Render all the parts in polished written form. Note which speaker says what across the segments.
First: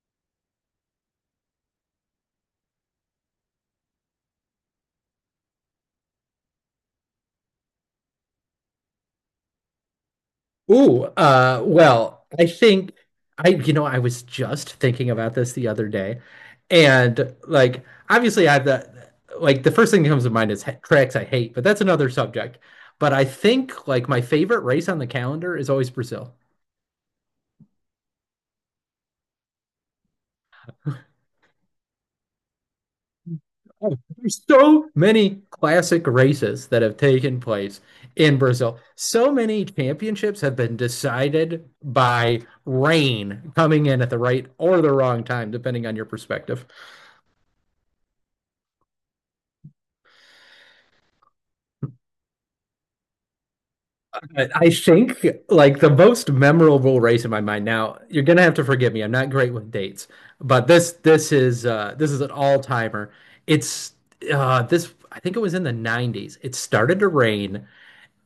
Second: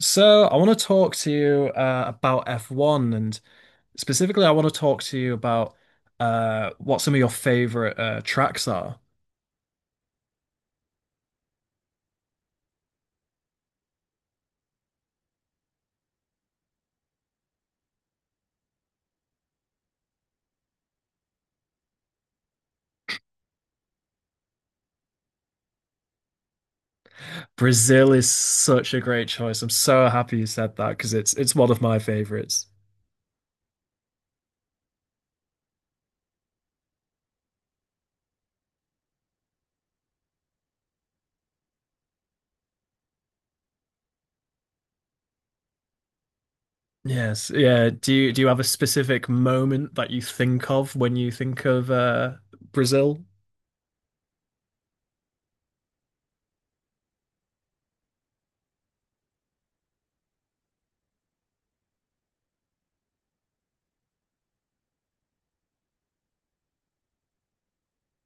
Speaker 1: So, I want to talk to you about F1 and specifically, I want to talk to you about what some of your favorite tracks are.
Speaker 2: Well, I think I was just thinking about this the other day, and like, obviously, I have the like the first thing that comes to mind is tracks I hate, but that's another subject. But I think like my favorite race on the calendar is always Brazil.
Speaker 1: Brazil is such a great choice. I'm so happy you said that because it's one of my favorites.
Speaker 2: Oh, there's so many classic races that have taken place in Brazil. So many championships have been decided by rain coming in at the right or the wrong time, depending on your perspective.
Speaker 1: Yes, yeah. Do you have a specific moment that you think of when you think of Brazil?
Speaker 2: But I think like the most memorable race in my mind. Now, you're gonna have to forgive me. I'm not great with dates, but this this is an all-timer. It's this I think it was in the 90s. It started to rain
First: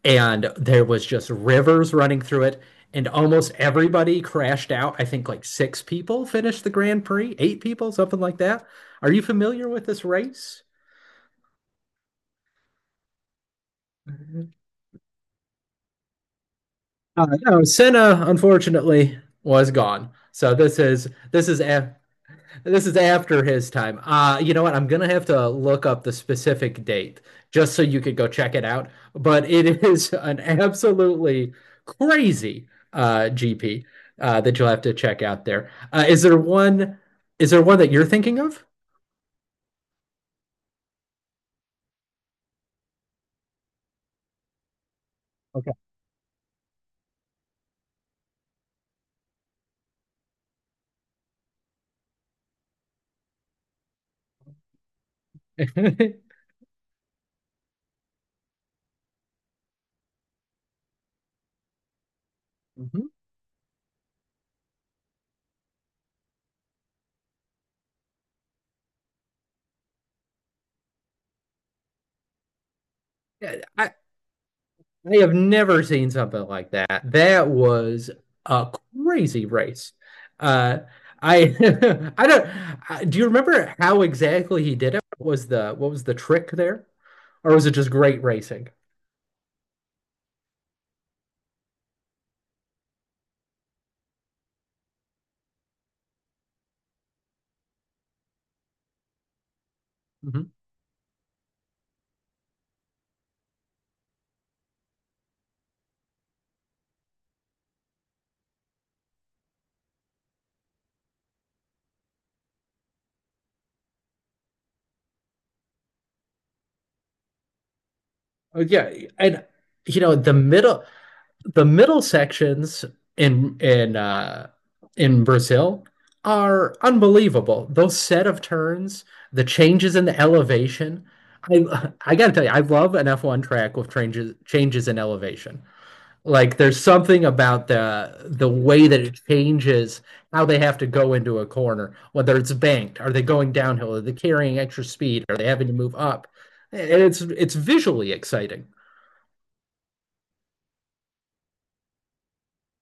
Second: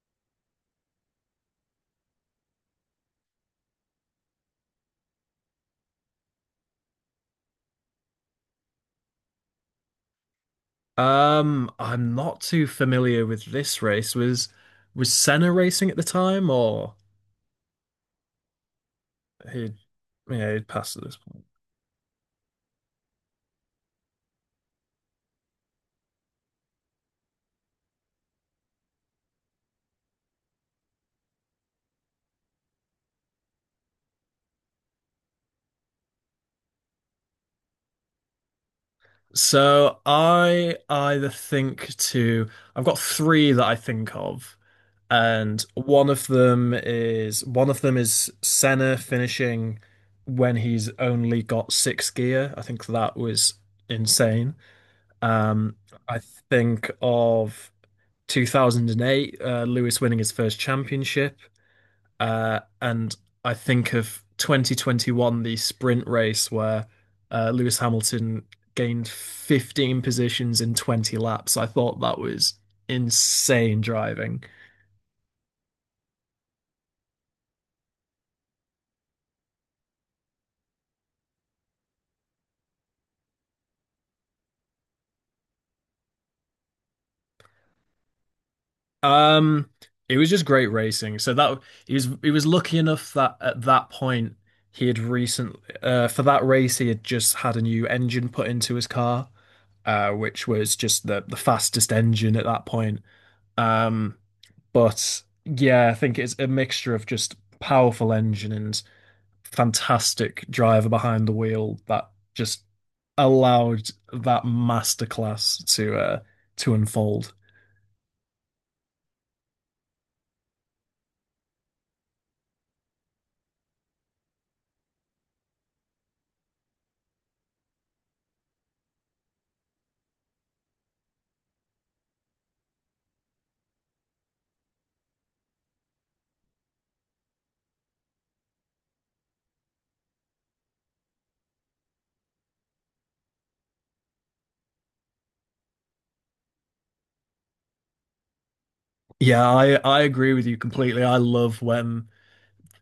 Speaker 2: and there was just rivers running through it and almost everybody crashed out. I think like six people finished the Grand Prix, eight people, something like that. Are you familiar with this race?
Speaker 1: I'm not too familiar with this race. Was
Speaker 2: Uh,
Speaker 1: was Senna racing at the time, or
Speaker 2: no, Senna unfortunately
Speaker 1: he
Speaker 2: was gone.
Speaker 1: yeah, he'd passed this.
Speaker 2: This is after his time. You know what? I'm gonna have to look up the specific date just so you could go check it out. But it is an absolutely crazy GP that you'll have to check out there. Is there one that you're thinking of?
Speaker 1: So I've got three that I think of, and
Speaker 2: Okay.
Speaker 1: one of them is Senna finishing when he's only got six gear. I think that was insane. Um,
Speaker 2: I,
Speaker 1: I think of 2008, Lewis winning his first championship. Uh,
Speaker 2: Mhm.
Speaker 1: and I think of 2021, the sprint race where Lewis Hamilton gained 15 positions in 20 laps. I thought that was
Speaker 2: Yeah,
Speaker 1: insane driving.
Speaker 2: I have never seen something like that. That was a crazy race. Uh, I I don't I, do you remember how exactly he did it? What was the trick there? Or was it just great racing?
Speaker 1: Um, it was just great racing. So that He was lucky enough that at that point he had recently for that race he had just had a new engine put into his car, which
Speaker 2: Mhm.
Speaker 1: was just the fastest engine at that point. Um, but yeah, I think it's a mixture of just powerful engine and fantastic driver behind the wheel that just allowed that masterclass to unfold.
Speaker 2: Oh, yeah, and you know the middle sections in in uh, in Brazil are unbelievable. Those set of turns, the changes in the elevation. I gotta tell you, I love an F1 track with changes in elevation. Like there's something about the way that it changes how they have to go into a corner, whether it's banked, are they going downhill, are they carrying extra speed, are they having to move up? And it's visually exciting.
Speaker 1: Yeah, I agree with you completely. I love when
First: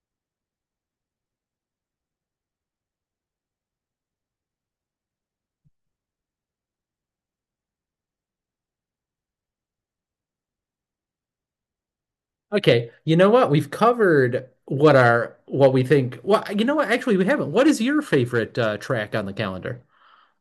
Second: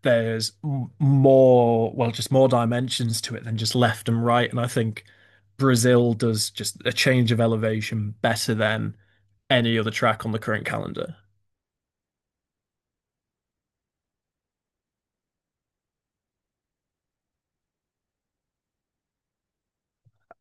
Speaker 1: there's more, well, just more dimensions to it than just left and right. And I think Brazil does just a change of elevation better than any other track on the current calendar.
Speaker 2: Okay, you know what? We've covered what we think. Well, you know what? Actually, we haven't. What is your favorite track on the calendar?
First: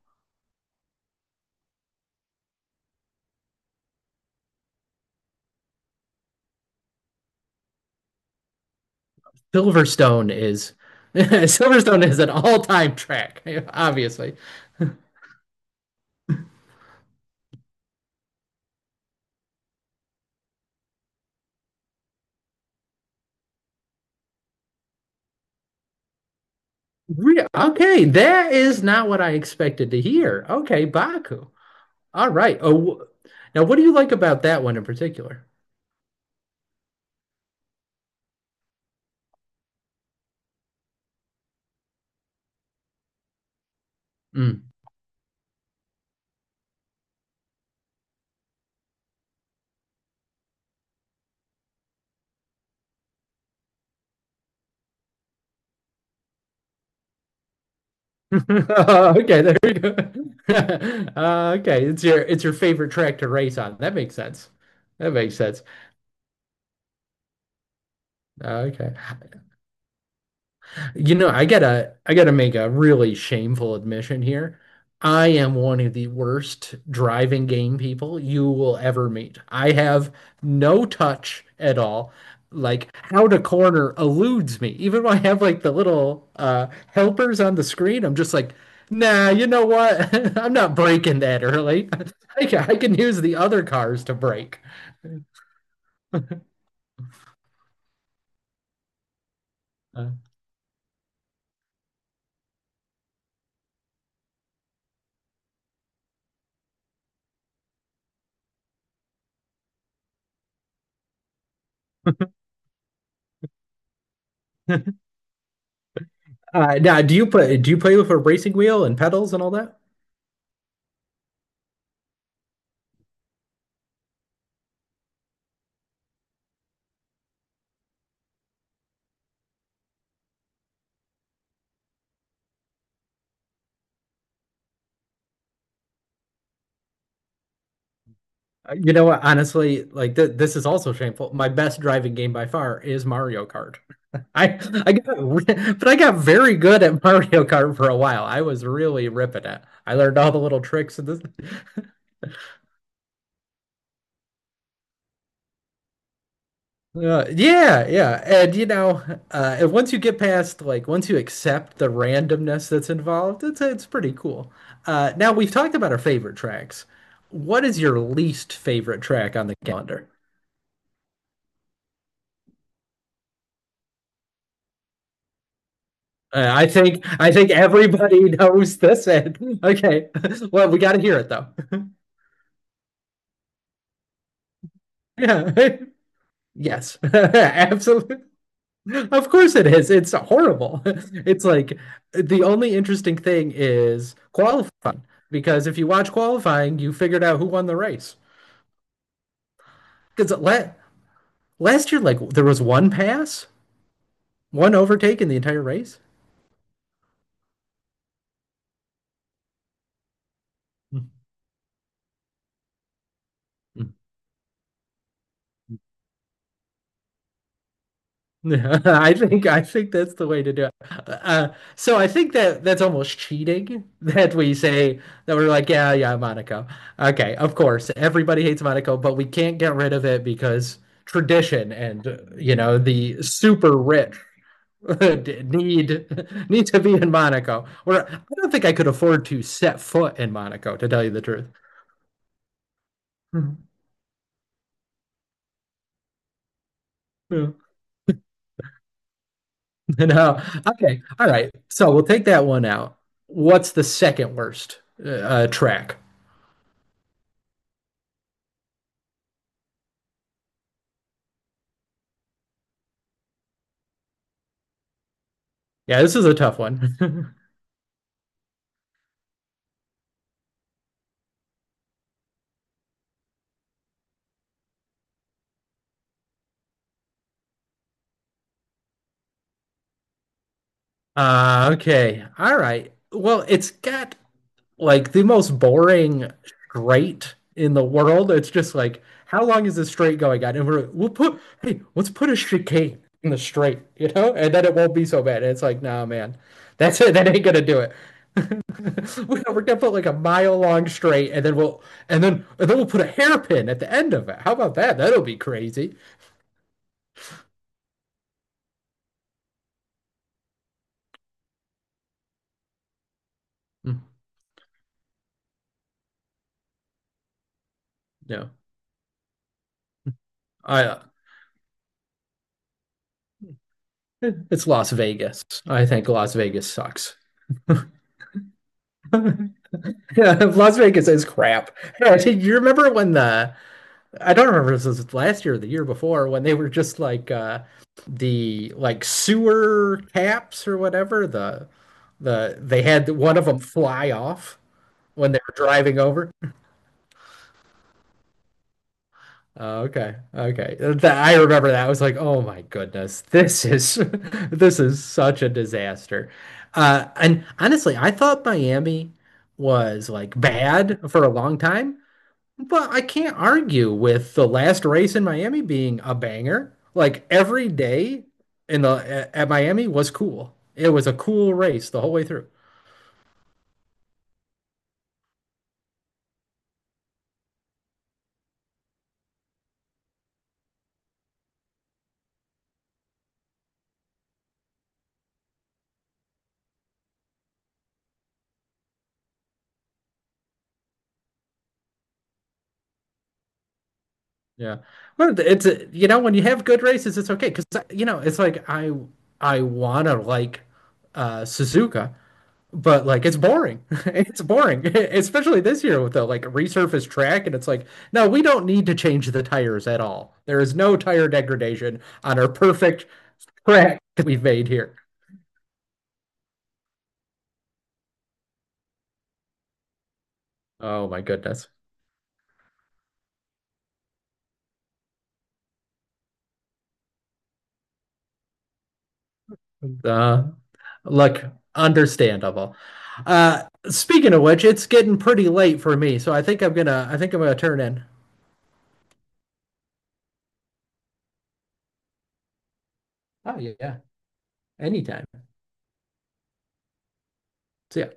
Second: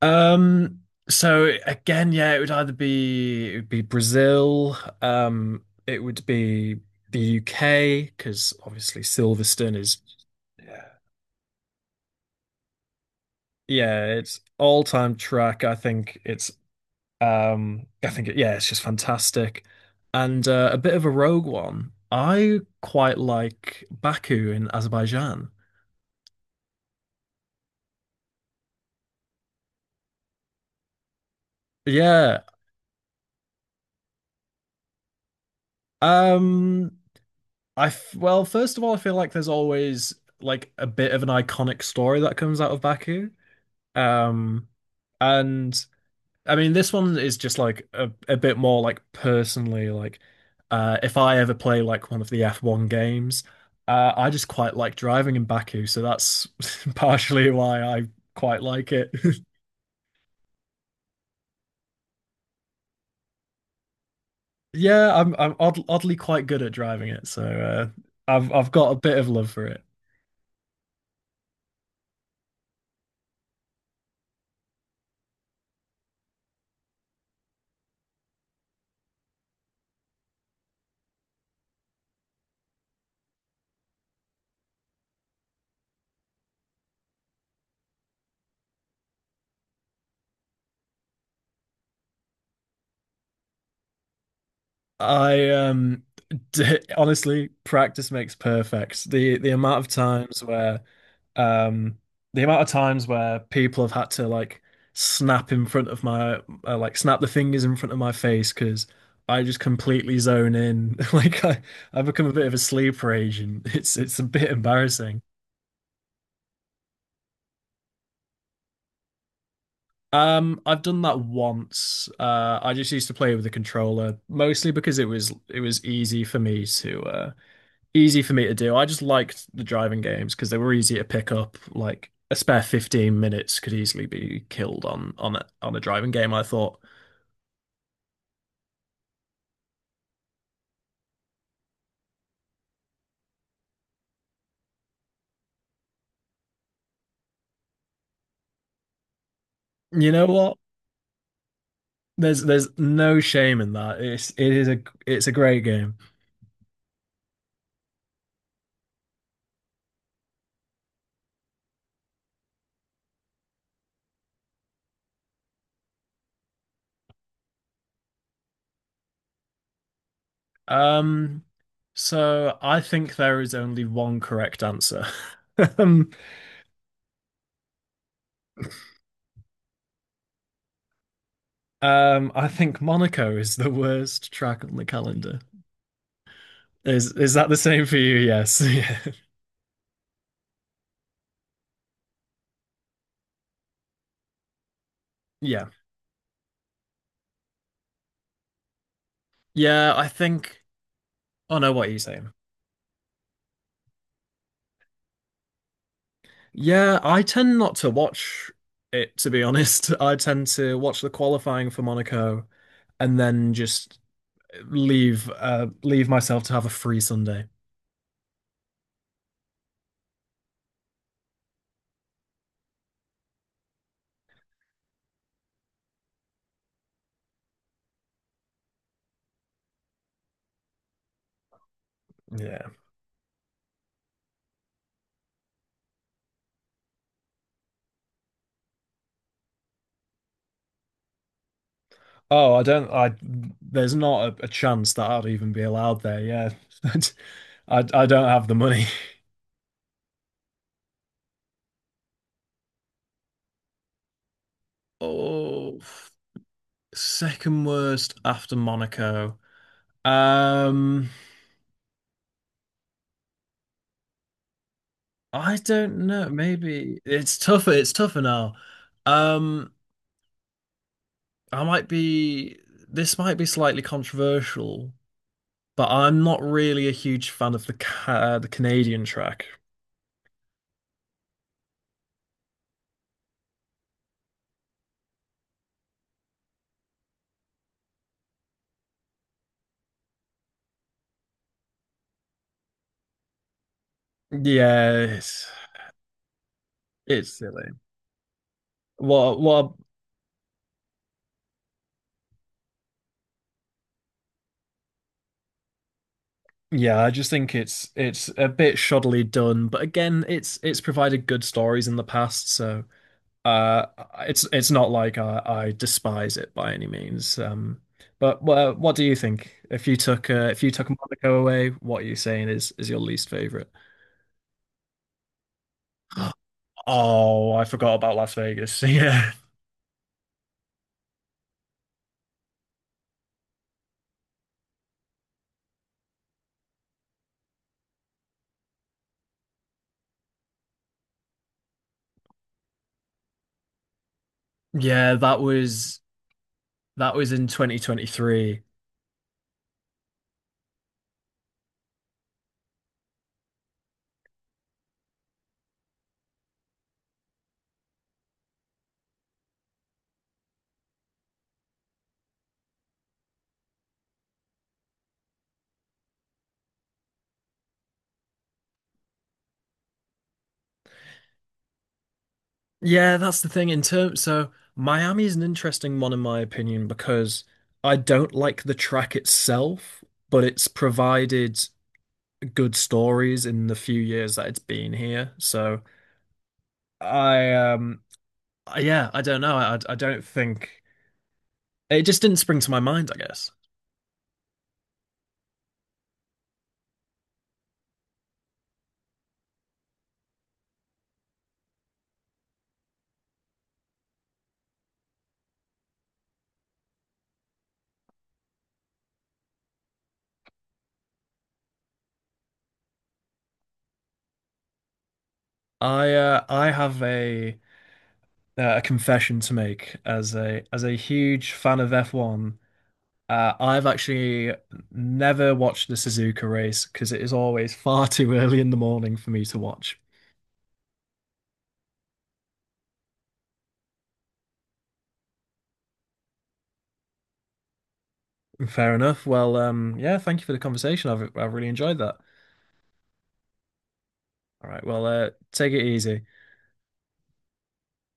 Speaker 1: Um, so again, yeah, it would be Brazil, it would be the UK because obviously Silverstone is
Speaker 2: Silverstone is Silverstone is an all-time track,
Speaker 1: yeah,
Speaker 2: obviously.
Speaker 1: it's all-time track. I think yeah, it's just fantastic. And a bit of a rogue one. I quite like Baku in Azerbaijan.
Speaker 2: Okay, that is not what I expected to hear. Okay, Baku. All
Speaker 1: Yeah.
Speaker 2: right. Oh, now what do you like about that one in particular?
Speaker 1: Um, I f well, first of all, I feel like there's always like a bit of an iconic story that comes out of Baku.
Speaker 2: Mm.
Speaker 1: Um, and I mean, this one is just like a bit more like personally, like if I ever play like one of the F1 games, I just quite like driving in Baku, so that's partially why I quite like it.
Speaker 2: Okay, there we go. Okay, it's your favorite track to race on. That makes sense. That
Speaker 1: Yeah,
Speaker 2: makes
Speaker 1: I'm
Speaker 2: sense.
Speaker 1: oddly quite good at driving it, so I've
Speaker 2: Okay.
Speaker 1: got a bit of love for it.
Speaker 2: You know, I gotta make a really shameful admission here. I am one of the worst driving game people you will ever meet. I have no touch at all. Like how to corner eludes me. Even when I have like the little helpers on the screen, I'm just like, nah, you know what? I'm not braking that early. I can use the other cars to brake.
Speaker 1: I d honestly, practice makes perfect.
Speaker 2: Uh,
Speaker 1: Um, the amount of times where people have had to like snap in front of my like snap the fingers in front of my face because I just completely zone in. I become a bit of a sleeper agent. It's a bit embarrassing.
Speaker 2: Now, Do you play with a racing wheel and pedals and all that?
Speaker 1: I've done that once. I just used to play with the controller mostly because it was easy for me to easy for me to do. I just liked the driving games because they were easy to pick up. Like a spare 15 minutes could easily be killed on on a driving game. I thought,
Speaker 2: You know what? Honestly, like th this is also shameful. My best driving game by far is Mario Kart. I I got very good at Mario Kart for a while. I was really ripping it. I
Speaker 1: you
Speaker 2: learned
Speaker 1: know
Speaker 2: all the
Speaker 1: what?
Speaker 2: little tricks and this.
Speaker 1: There's no shame in that. It is a it's a great game.
Speaker 2: Yeah, yeah, and you know, and once you get past like once you accept the randomness that's involved, it's pretty cool. Now we've talked about our favorite tracks. What is your least favorite track on the calendar?
Speaker 1: Um, so I think there is only one correct answer.
Speaker 2: I think everybody knows this. Okay. Well, we got to hear it though.
Speaker 1: I think Monaco is the worst track on the calendar.
Speaker 2: Yeah. Yes.
Speaker 1: Is that the same for you?
Speaker 2: Absolutely.
Speaker 1: Yes. Yeah.
Speaker 2: Of course it is. It's horrible. It's like the only interesting thing is qualifying,
Speaker 1: Yeah.
Speaker 2: because if you watch qualifying, you figured out who won the race.
Speaker 1: Yeah, I
Speaker 2: Because
Speaker 1: think.
Speaker 2: la
Speaker 1: Oh no, what
Speaker 2: Last
Speaker 1: are you
Speaker 2: year, like
Speaker 1: saying?
Speaker 2: there was one pass, one overtake in the entire race.
Speaker 1: Yeah, I tend not to watch it, to be honest. I tend to watch the
Speaker 2: Mm.
Speaker 1: qualifying for Monaco and then just leave leave myself to have a free Sunday.
Speaker 2: Yeah, I think that's the way to do it. Uh, so I think that that's almost cheating that we say that we're like, yeah, yeah, Monaco. Okay, of course, everybody hates Monaco, but we can't get rid of it because tradition and you
Speaker 1: Yeah.
Speaker 2: know the super rich need need to be in Monaco. Or I don't think I could afford to set foot in Monaco, to tell you the truth.
Speaker 1: Oh, I don't I
Speaker 2: Mhm.
Speaker 1: there's not a, a chance that I'd even be allowed there. Yeah.
Speaker 2: Yeah.
Speaker 1: I don't have the money.
Speaker 2: No. Okay. All right. So we'll take that one out. What's the second worst
Speaker 1: Oh,
Speaker 2: track?
Speaker 1: second worst after Monaco. Um, I
Speaker 2: Yeah,
Speaker 1: don't
Speaker 2: this is
Speaker 1: know.
Speaker 2: a tough
Speaker 1: Maybe
Speaker 2: one.
Speaker 1: it's tougher. It's tougher now. Um, I might be, this might be slightly controversial, but I'm not really a huge fan of the the Canadian track.
Speaker 2: Okay. All right. Well, it's got like the most boring straight in the world. It's just like, how long is this straight going on? And we'll put, hey, let's put a chicane in the straight, you know, and then it won't
Speaker 1: Yeah,
Speaker 2: be so bad. And it's like, nah, man, that's it. That
Speaker 1: it's
Speaker 2: ain't gonna
Speaker 1: silly.
Speaker 2: do it.
Speaker 1: What?
Speaker 2: We're
Speaker 1: What?
Speaker 2: gonna put like a mile long straight, and then and then we'll put a hairpin at the end of it. How about that? That'll be crazy.
Speaker 1: Yeah, I just think it's a bit shoddily done, but again, it's provided good stories in the past, so uh,
Speaker 2: Mm,
Speaker 1: it's not like I despise it by any means. But
Speaker 2: No,
Speaker 1: well, what do you think? If you took
Speaker 2: I
Speaker 1: Monaco away, what are you saying is your least favorite?
Speaker 2: Eh, it's Las Vegas. I think Las Vegas sucks.
Speaker 1: Oh, I forgot about Las Vegas. Yeah.
Speaker 2: Las Vegas is crap. do you remember when the I don't remember if this was last year or the year before when they were just like the like sewer caps or whatever the they had one of them fly off
Speaker 1: Yeah,
Speaker 2: when they were driving over.
Speaker 1: that was in 2023.
Speaker 2: Oh, okay. Okay. That I remember that. I was like, "Oh my goodness. This is this is such a disaster." Uh, and honestly, I thought Miami was like bad for a long time, but I can't argue with the last race in Miami being a banger. Like every day in the at Miami was cool. It was a cool race the whole way through.
Speaker 1: Yeah, that's the thing in terms so Miami is an interesting one in my opinion because I don't like the track itself, but it's provided good stories in the few years that it's been here. So I yeah, I don't know. I don't think it just didn't spring to my mind, I guess.
Speaker 2: Yeah. Well, it's a, you know, when you have good races, it's okay because you know, it's like I wanna like Suzuka, but like it's boring. It's boring, especially this year with the like resurfaced track and it's like, no, we don't need to change the tires at all. There is no tire degradation on our perfect track that we've made here.
Speaker 1: I have a confession to make as a
Speaker 2: Oh my
Speaker 1: huge
Speaker 2: goodness.
Speaker 1: fan of F1. I've actually never watched the Suzuka race because it is always far too early in the morning for me to watch.
Speaker 2: Uh, look, understandable. Uh, speaking of which, it's getting pretty late for me, so I think I'm gonna turn in.
Speaker 1: Fair enough. Well, yeah, thank you for the conversation. I've really enjoyed that.
Speaker 2: Oh yeah, yeah.
Speaker 1: All right, well,
Speaker 2: Anytime.
Speaker 1: take it easy.
Speaker 2: So yeah,